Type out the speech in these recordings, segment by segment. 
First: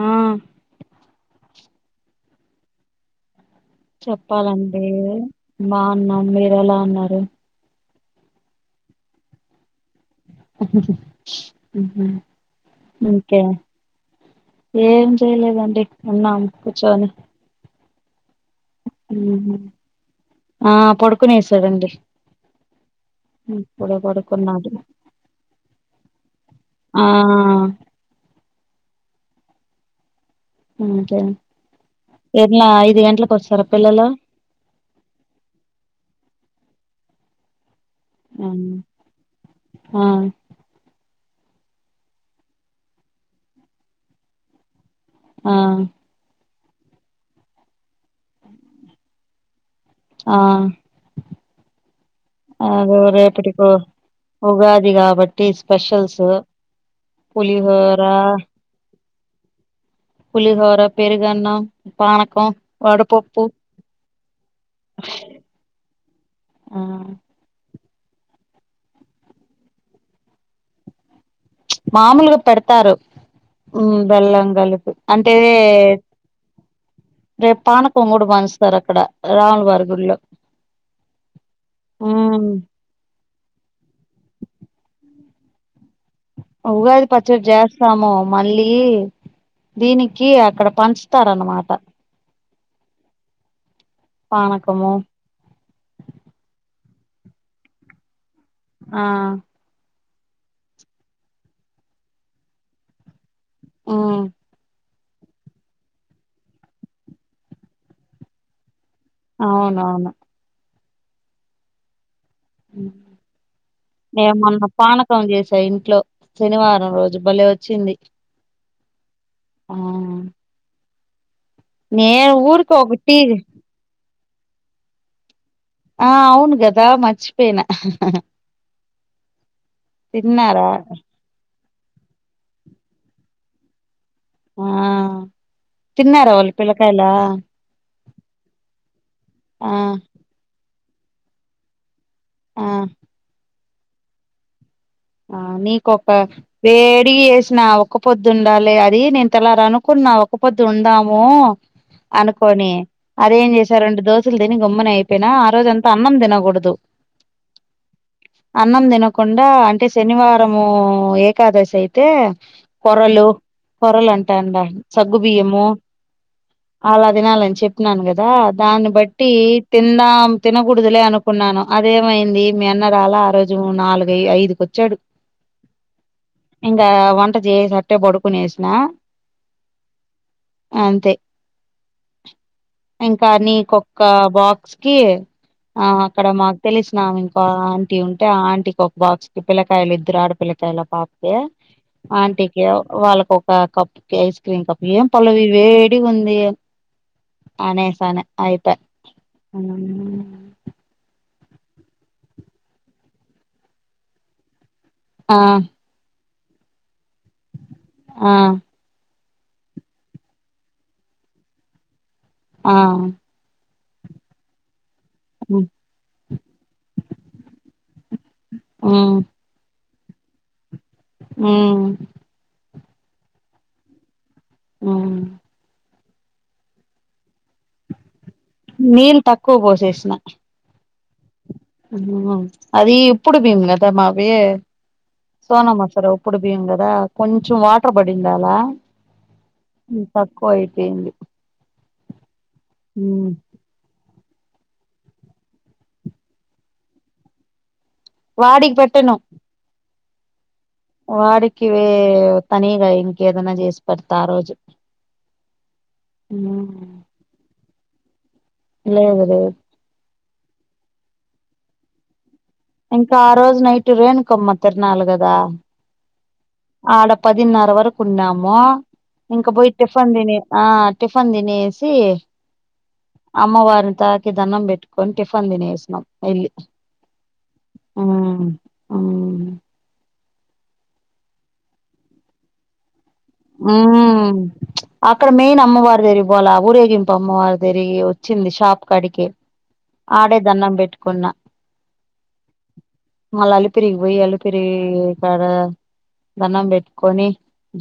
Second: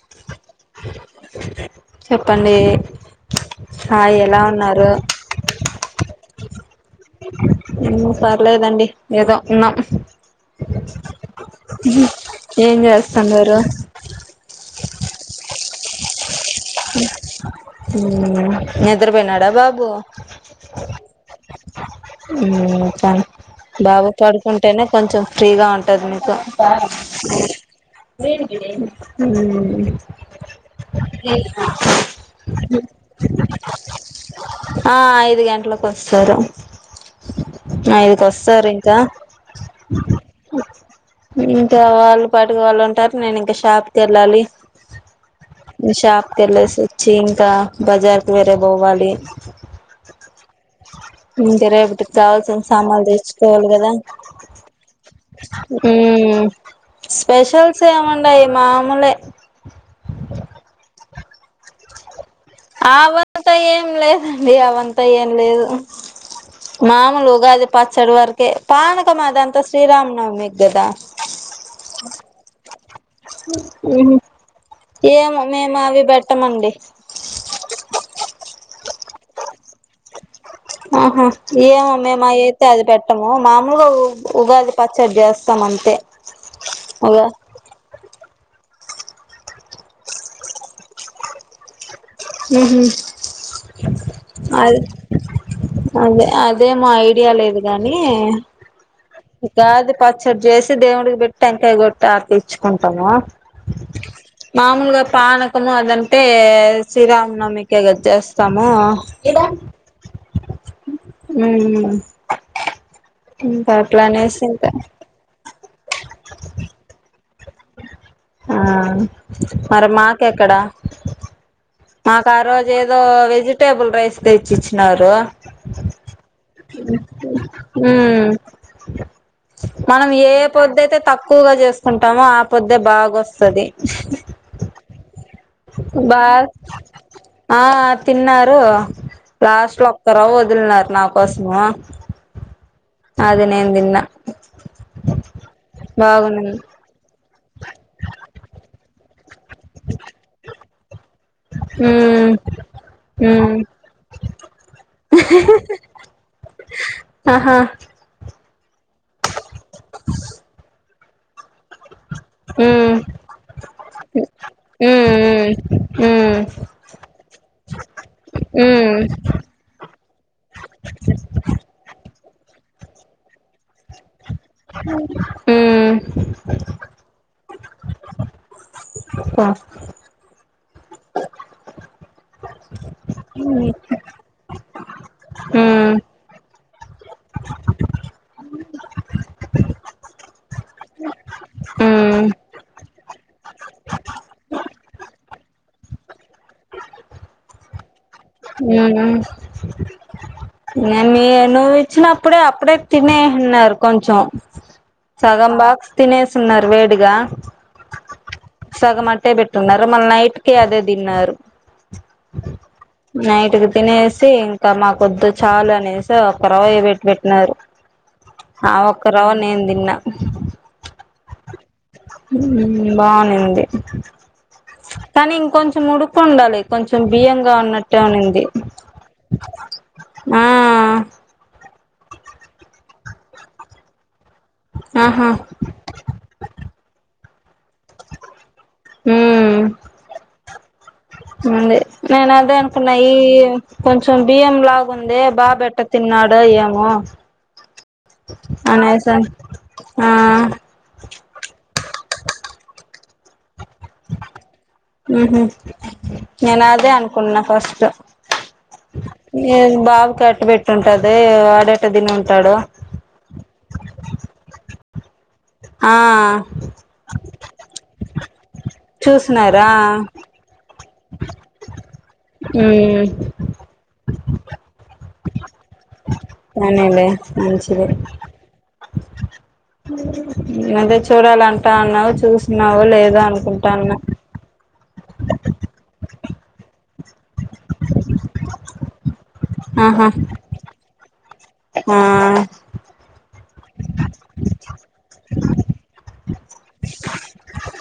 ఆ చెప్పండీ చెప్పాలండి బావునాం మీరు ఎలా ఉన్నారు హుమ్ పర్లేదండి ఏదో ఉన్నాం ఉహు ఏం ఇంకే చేస్తన్నారు ఏం చేయలేదండి ఉన్నాం కూర్చొని నిద్రబోయినాడా ఉహు బాబు ఆ పడుకునేసాడండి ఇప్పుడే బాబు పడుకున్నాడు పడుకుంటేనే కొంచెం ఫ్రీగా ఉంటది మీకు ఆ హ్మ్ అంతే ఎట్లా ఐదు గంటలకు వస్తారా పిల్లలు [unintelligible] ఆ ఐదు గంటలకొస్తారు ఐదు ఉమ్. కొస్తారింకా ఆ ఇంకా వాళ్ళు పట్టుకవాళ్ళు ఉంటారు నేను ఇంకా షాప్కి వెళ్ళాలి ఆ నే షాప్ కి వెళ్ళేసి వొచ్చి ఇంకా బజార్ కి వేరే బోవాలి ఆ ఇంకా రేపటికి కావాల్సిన అదో సామాన్లు రేపటికో తెచ్చుకోవాలి గదా ఉగాది కాబట్టి స్పెషల్సు స్పెషల్స్ ఏముండయ్ మామూలే పులిహోర పెరుగన్నం పానక్ అవంతా ఏం లేదండి అవంతా ఏం లేదు ఆ మామూలు ఉగాది పచ్చడి వరకే పానక మాదంతా శ్రీరామనవమికి గదా మామూలుగా పెడతారు మ్మ్ బెల్లం గల్ అంటే ఏమో మేము అవి పెట్టమండి రేప్ పాన పొంగుడు పంచుతరు అక్కడ రాముల వారి గుళ్ళో ఆహా ఏమో మేము మ్ అయితే అది పెట్టం మామూల్గా ఉగాది పచ్చడి చేస్తాం అంతే ఉగాది ఉగా పచ్చడ్ జేస్తాము మళ్ళీ దీనికి అక్కడ పంచుతారనమాట ముహు అద్ పానకము అదే అదే మయ్ డియా లేదు గానీ ఆహ్ పచ్చడి జేసి దేవుడికి పెట్టి టెంకాయ కొట్టి ఆర్తీచ్చుకుంటము మ్ మామూలుగా పనకం అదంటే శ్రీరామనవమికె గా చేస్తాము అవునవును ఉమ్ ఇంకా అట్లా నేను అనేసి మొన్న ఇంకా పానకం చేసాయి ట్లో శనివారం రోజు భలేె ఒచ్చింది ఆహ్ మరి మాకెక్కడా మాకు నేను ఆ రోజు ఊరికి ఏదో ఒకటి వెజిటేబుల్ రైస్ తెచ్చిచ్చినారు ఆహ్ అవును గదా మచ్చిపోయినా ఉమ్ మనం ఏ పొదైతే తక్కువగా చేస్ కుంటామో ఆ పొద్దే బాగొస్తది ఆహ్ బా ఆహ్ తిన్నారు లాస్ట్ ఆ లో ఒక్కరొ ఒదిల్నారు నా కోసమా ఆ అది నేన్ తిన్న ఆహ్ నీకొక వేడి ఎసిన ఒక పొద్దుండాలి అది నేన్ తెలారనుకున్నా ఒక పొద్దు ఉందాము ఉమ్ అనుకోని అదేం ఉమ్ చేసా రెండు దోశలు తిని గమ్మున అయిపోయినా ఆ రోజ అంతా అన్నం తినగూడదు ఆహా అన్నం తినకుండా అంటే శనివారము ఉ ఏకాదశి అయితే ఉమ్ కొర్రలు కొరలు అంటా అన్ సగ్గు ఉమ్ బియ్యము ఉమ్ ఉమ్ అలా తినాలని చెప్పినాను కదా దాన్ని ఉమ్ బట్టి తిందాం తినకూడదులే అనుకున్నా న్నాను అదేమైంది మీ అన్న రాల ఆ రోజు నాలుగు ఐ ఐదు మ్ ఇంగా వంట చేస్నట్టే పాడుకునేసిన అంతే ఇంకా నీకొక్క బాక్ కి అ అహా అక్కడ మాకు తెలిసినాం ఇంకో ఆంటీ ఉంటే ఆ ఆంటీకి ఒక బాక్స్ ఇ పిలకాయలు ఇద్దరు ఆడ పిలకాయలా పాపకి ఉమ్ ఉమ్ ఆంటీకి వాళ్ళకి ఒక కప్కి ఐస్ క్రీమ్ కప్ ఏం పలవి వేడిగూంది అనేసనె ఆయిప ఏ మె నువ్వు ఇచ్చినపుడే అప్పుడే తినేహ్నారు కొంచం ఆ సగం బాక్స్ తినేసున్నారు వేడిగా ఆ ట్టే బెట్టునారు మళ్ నైట్ కి అదే దిన్నారు ఆ నైట్ రుబ్ తినేసి ఇంకా మాకొద్దు మ్మ్ చాల్ అనేసో ఒక రవయే బెట్ బెట్ నారు ఆ ఒక్క రవ నేను దిన్నా ఉమ్ బానే ఉంది మ్మ్ కానీ ఇంకొంచెం ఉడుకుండాలి కొంచెం బియ్యం గ ఉన్నట్టు ఉంది నీళ్ళు తక్కువ ఆ ఉమ్ అది ఇప్పుడు మేము కదా మా వే ఆహా సోన మసర ఉప్పుడిబియ్యంగదా కొంచెం వా బాడిందాల ఉమ్ తక్కువయ్ ఉంది నేన్ అదే అనుకున్న ఈ కొంచ్ బియ్యం లావ్ గుంది బాబెట్టతిన్నాడో ఏమో వాడికి అనే సమ్ ఆ వాడకివే తనిగా ఇంకెదన్న జేష్ పర్ త ఆ రోజు ఉహు హ్మ్ ఎమ్ బాబ్ కెట్ బెట్ టుంటాదో ఏమో వాడ్ ఎట్ట తినున్ ఇంకా ఆ రోజు నైట్ రేనుకమ్మ తిర్ నాల్ గద్ ఆ ఆడ పదిన్ నర వరకు ఉన్నాము ఇంకా చూసినారా బోయి టిఫన్ దిని ఆ టిఫన్ దినేసి ఉమ్ అమ్మవార్ న్ తాకి దన్నం పెట్టుకొని టిఫన్ తినేసినాం ఏల్లి పోనీలే మంచిది ఉమ్ ఉమ్ నువ్వే చూడాలంటా అన్నావు చూసినావ్ లేదో అనుకుంటాన్నా హ్మ్ అక్కడ మెయిన్ అమ్మవార్ దేరిక్ పోళ్ళే ఊరేగింప్ పొమ్మవార్ దిరిగి వచ్చింది షాప్ కాడికి ఆహా ఆడే దన్నం బెట్ కున్న ఆ మళ్ల అలిపిరి బోయి అలిపిరీ కాడ దన్నం బెట్ కొని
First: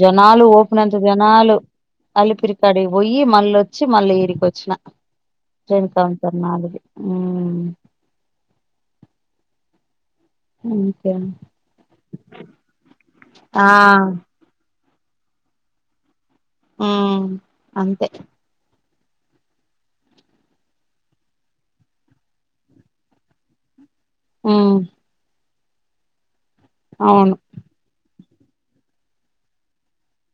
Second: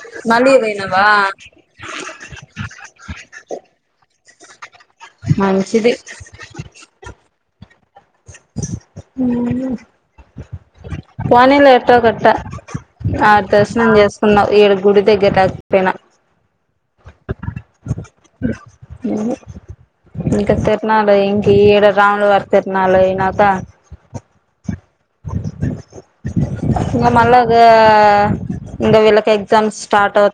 జాన్ ఆలు మళ్ళీ ఓప్ నంత్ పోయినావా జనాలు అలిపిర్ కాడికి పోయి మల్లోచ్చి మళ్ళీ ఇడికోచ్ న రొంన్ మంచిది సంసా ర్ నాలుగు ఉమ్ ఉహుమ్ అంతే పోనీలే ఎట్టో గట్ట ఆ దర్శనం చేస్ కున్నవు ఇడగు గుడిదగ్గర్ దక్ పెన హ్మ్ అంతే బ్లాంక్ ఇంక్ తిర్ నాలు ఇంకి ఈడ రాముల్ వార్ తిర్ నాలు యినాత హ్మ్ బ్లాంక్ ఇంగ మళ్ళ అవును గా ఆ ఇంగ విళ్లక్ ఎగ్ జామ్స్ స్టార్ట్ అవ్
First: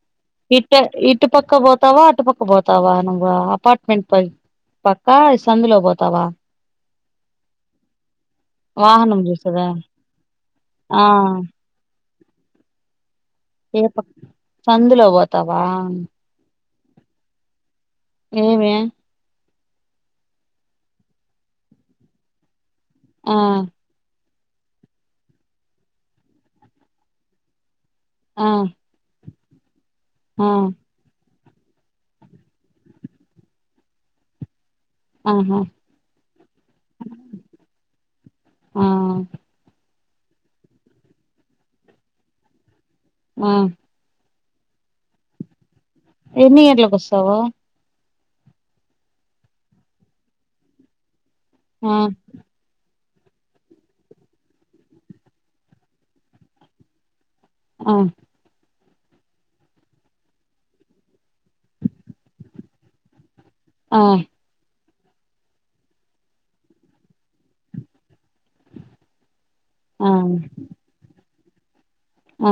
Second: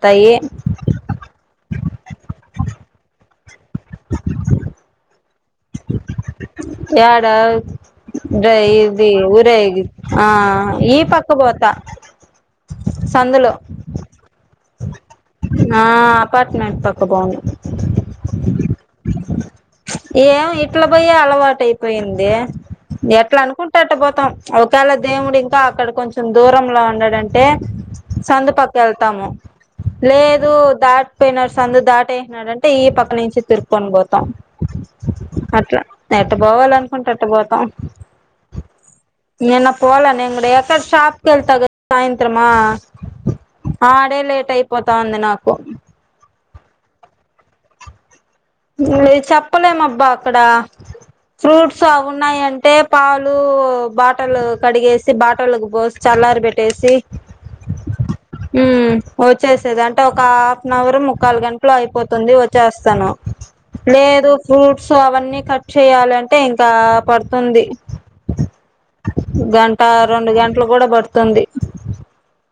ఇట్ ఇటు పక్క పోతావా అటు పక్క పోతావా నువ్ అపార్ట్ మెంట్ పై పక్ కాయ్ సందులో పోతావా యాడవ్ డ్రై ఇది వాహనం చూస్తదా ఊరేగిద్ ఆ ఈ పక్క పోత బ్లాంక్ ఏ పక్ సందులో పోతావా ఆ అపార్ట్మెంట్ పక్క బాగుంది యేవ్య చ్ ఏవొ ఇట్ల బోయే అలవాటయిపొయింది ఆ ఎట్ల అనుకుంటే అట్ట పోతం ఒకాళ దేవుడు ఇంకా అక్కడ కొంచమ్ దూరంల ఉన్నడంటే ఆ సందు పక్క ఎల్ తాము ఆ లేదు దాట్ పోయినర్ సందు దాటే నడంటే ఈ పక్క నించి తుర్ కొన్ బోతామ్ ఆహా అట్ల తడ్ పోవాలన్కుంటే ఎట్ట పోతాం. ఆ పోవాలా నేన్ గుడ ఎక్కడ షాప్కెళ్తా కద సాయంత్రమా ఆ ఆడేలే టై పోతా ఉంది నాకు ఎన్ని గంటలక్ కొస్తవా చెప్పలేమ్ మబ్బ అక్కడ ఫ్రూట్స్ ఆ అవ్ ఉన్నాయంటే పాలు బాటల్ లు కడిగేసి బాటలకు పోస్ చల్లార్ బెట్టేసి ఆ ఉమ్ వచ్చేసేద్ అంటే ఒక హాఫ్ నవ్ ర్ ముకల్ గంట్ లో అయిపోతుంది వచ్చస్తాను ఆ లేదు ఫ్రూట్స్ అవన్నీ కట్ చేయాలంటే ఇంకా పడ్తుంది. గంటా ఆ రెండు గంటలు కూడా పడ్తుంది. ఆ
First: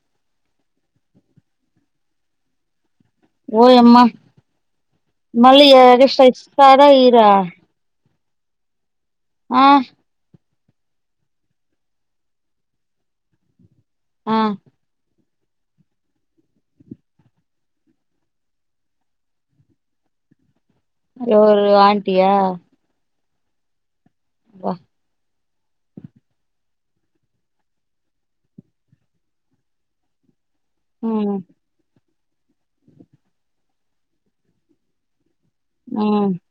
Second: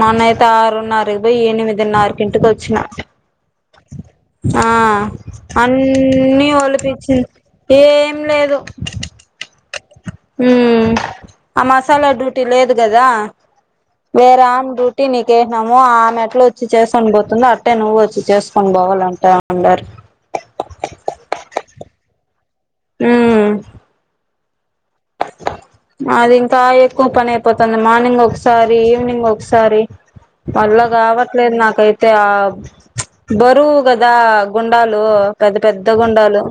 మొన్నైతే ఆరున్నరకి పోయి ఎనిమిదిన్నరకి ఇంటికొచ్చిన ఓయమ్మా ఆ మళ్ళీ ఎగస్ట్రా అన్ని ఇస్తారా వలిపించింది ఈరా ఏం లేదు. ఆ మ్ ఆ మసాలా డ్యూటీ లేదు కదా ఆ వేరామ్ డ్యూటీ నే చేసినాము. ఆమెట్ల ఒచ్చి చేస్కోన్ పోతుందో అట్టే నువ్వొచ్చి చేస్కొన్ పోవాలంట అందరు అల్లోవరు ఆంటీ ఆ హ్మ్ వ అది ఇంకా ఎక్కో పని అయిపోతాంది మార్నింగ్ ఒక్సారి ఈవినింగ్ ఒక్సారి మళ్ళ ఉమ్ కావట్లేద్ నాకైతే ఆ బరువు కదా గుండాలు పెద్ద పెద్ద ఉమ్ గుండాలు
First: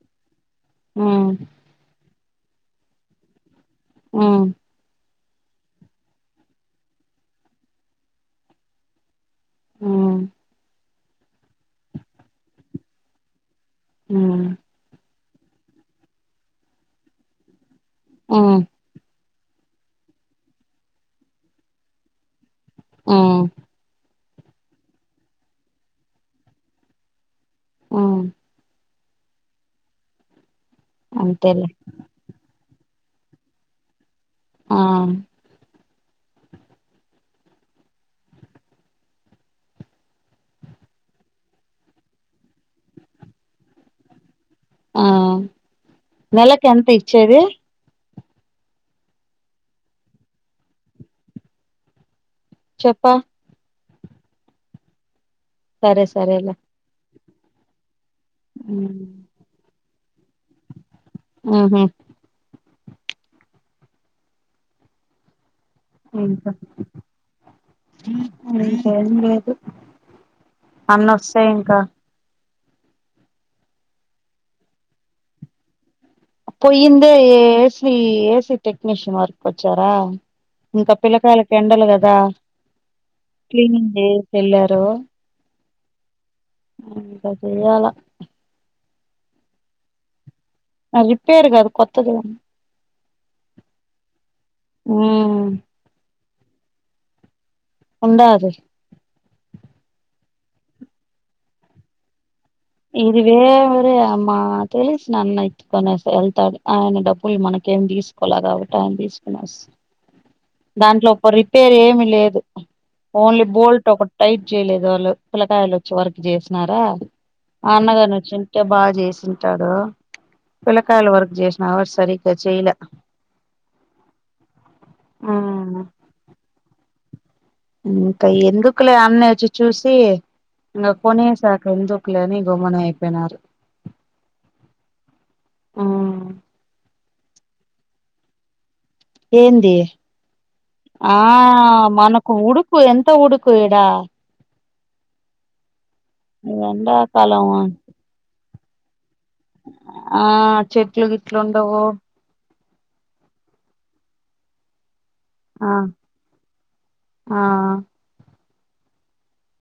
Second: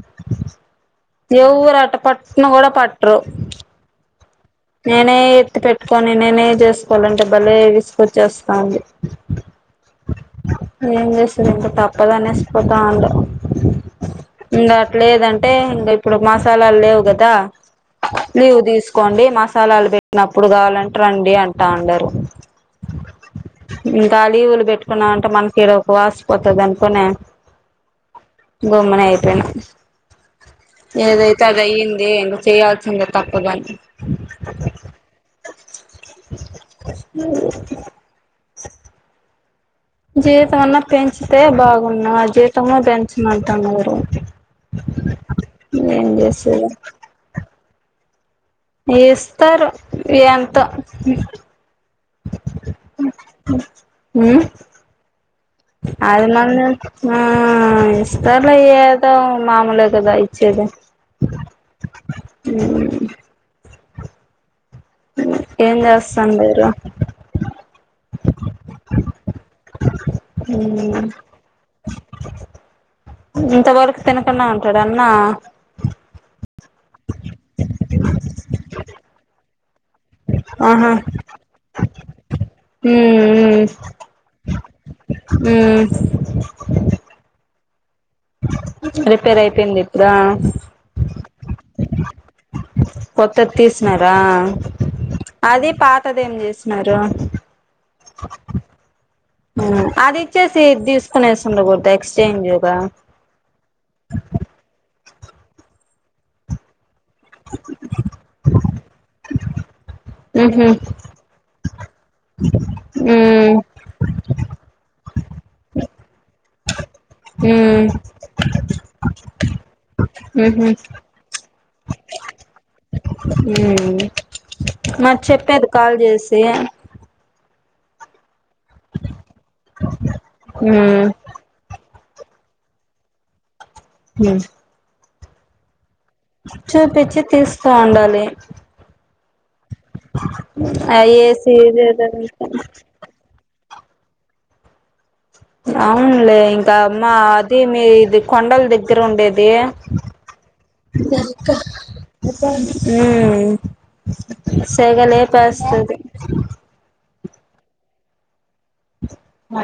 ఉమ్ ఏ ఊరట పట్ను గుడా పట్టరు. ఉమ్ నేనే ఎత్తి పెట్టుకోని నేనే చేస్కోవాలంటే బలే విసుగొచేస్తాంది. ఉమ్ ఏం చేసేది ఇంకా తప్పదనేసి పోతాం ఉమ్ ఇగ అట్లేదన్ అంటే ఇంక ఇప్పుడు మసాలాల్ లేవు కదా లీవ్ ఉమ్ తీస్కోండి మ సాలాల్ పెట్నప్పుడు కావాలం రండి అంటా అందరు మ్ గా లీవ్లు పెట్టుకున్నాంటే మనకీడ [inaudible] వాసిపోతద్ అనుకునే ఉమ్ గమ్మున అయిపోయిన ఏదైతే అది అంతేలే అయ్యింది ఇంకా చేయాల్సిందే తప్పదని ఆ జీతం అన్నా పెంచితే బాగున్నా ఆ జీతమూ పెంచమంటన్నారు. ఆ ఏం చేస్తరు నెలకి ఎంత ఇచ్చేది ఇస్తరు ఎంతో చెప్ప. మ్ సరే అది సరేలే మంది ఆ ఇస్తార్లే ఏదో మామూలే గదా సరే ఉహు ఏం చేస్తాం [inaudible] ఇంకా ఇంకేం లేదు అన్నోస్తే ఇంకా ఇంతవరకు తినకుండా ఉంటాడ అన్నా పోయిందే ఏసీ ఏసీ టెక్నీషన్ వర్క్ కొచ్చారా ఆహా ఇంకా పిల్లకాయలకి ఎండలు గదా మ్మ్ క్లీనింగ్ డే కెల్లారో మ్మ్ ఇంక చేయాలా రిపేర్ అయిపోయింది ఇప్పుడా రిపేర్ కాదు కొత్తది కొన్నాం కొత్తది తీసినార ఉమ్ అదీ పాతది ఏం చేసినారు ఉండాది అది ఇచ్చేసి ఇద్ తీస్కొని [unintelligible] ఎక్స్చేంజ్ ఇదివేవరే అమ్మా [inaudible] నన్ ఎత్తుకొనేస్ ఎళ్తాడు ఆయన డబ్ పోయి మనకేం తీస్కోల కాబట్టి ఆం తీస్కునస్ మ్హూ దాంట్లో ఒక రిపేరేమి లేదు. ఓన్లీ మ్మ్ బోల్ట్ ఒకట్ టైట్ చేయలేదు. వాళ్ళు పిల్లకాయల్ వచ్చే వరికి చేసినారా? మ్మ్ అన్నగని వచ్చింటే బాను చేసింటాడు మ్హూ పిల్లకాయల వరకు జెసిన వా సరిగ్గా చేయలే ఉ మరి చెప్పేది ఉమ్ కాల్ చేసి ఇంకా ఎందుకులే అన్న వచ్చి చూసి ఇంగ్ మ్మ్ కొనేసాక ఎందుకు లేని గోమనె అయిపోయినారు మ్మ్ ఉమ్ చూపించి తీస్తా ఉండాలి ఏంది ఆ ఏసి మనకు ఉడుకు ఎంతొ ఉడుక్ కూ ఈడ అవునులే ఇంకా అమ్మా ఎండాకాలం అది మీ ఇది కొండల దగ్గర ఉండేది దె ఆ చెట్లు గిట్లు ఉండవు యి ఉ ఆ సెగలిపిస్తది ఆ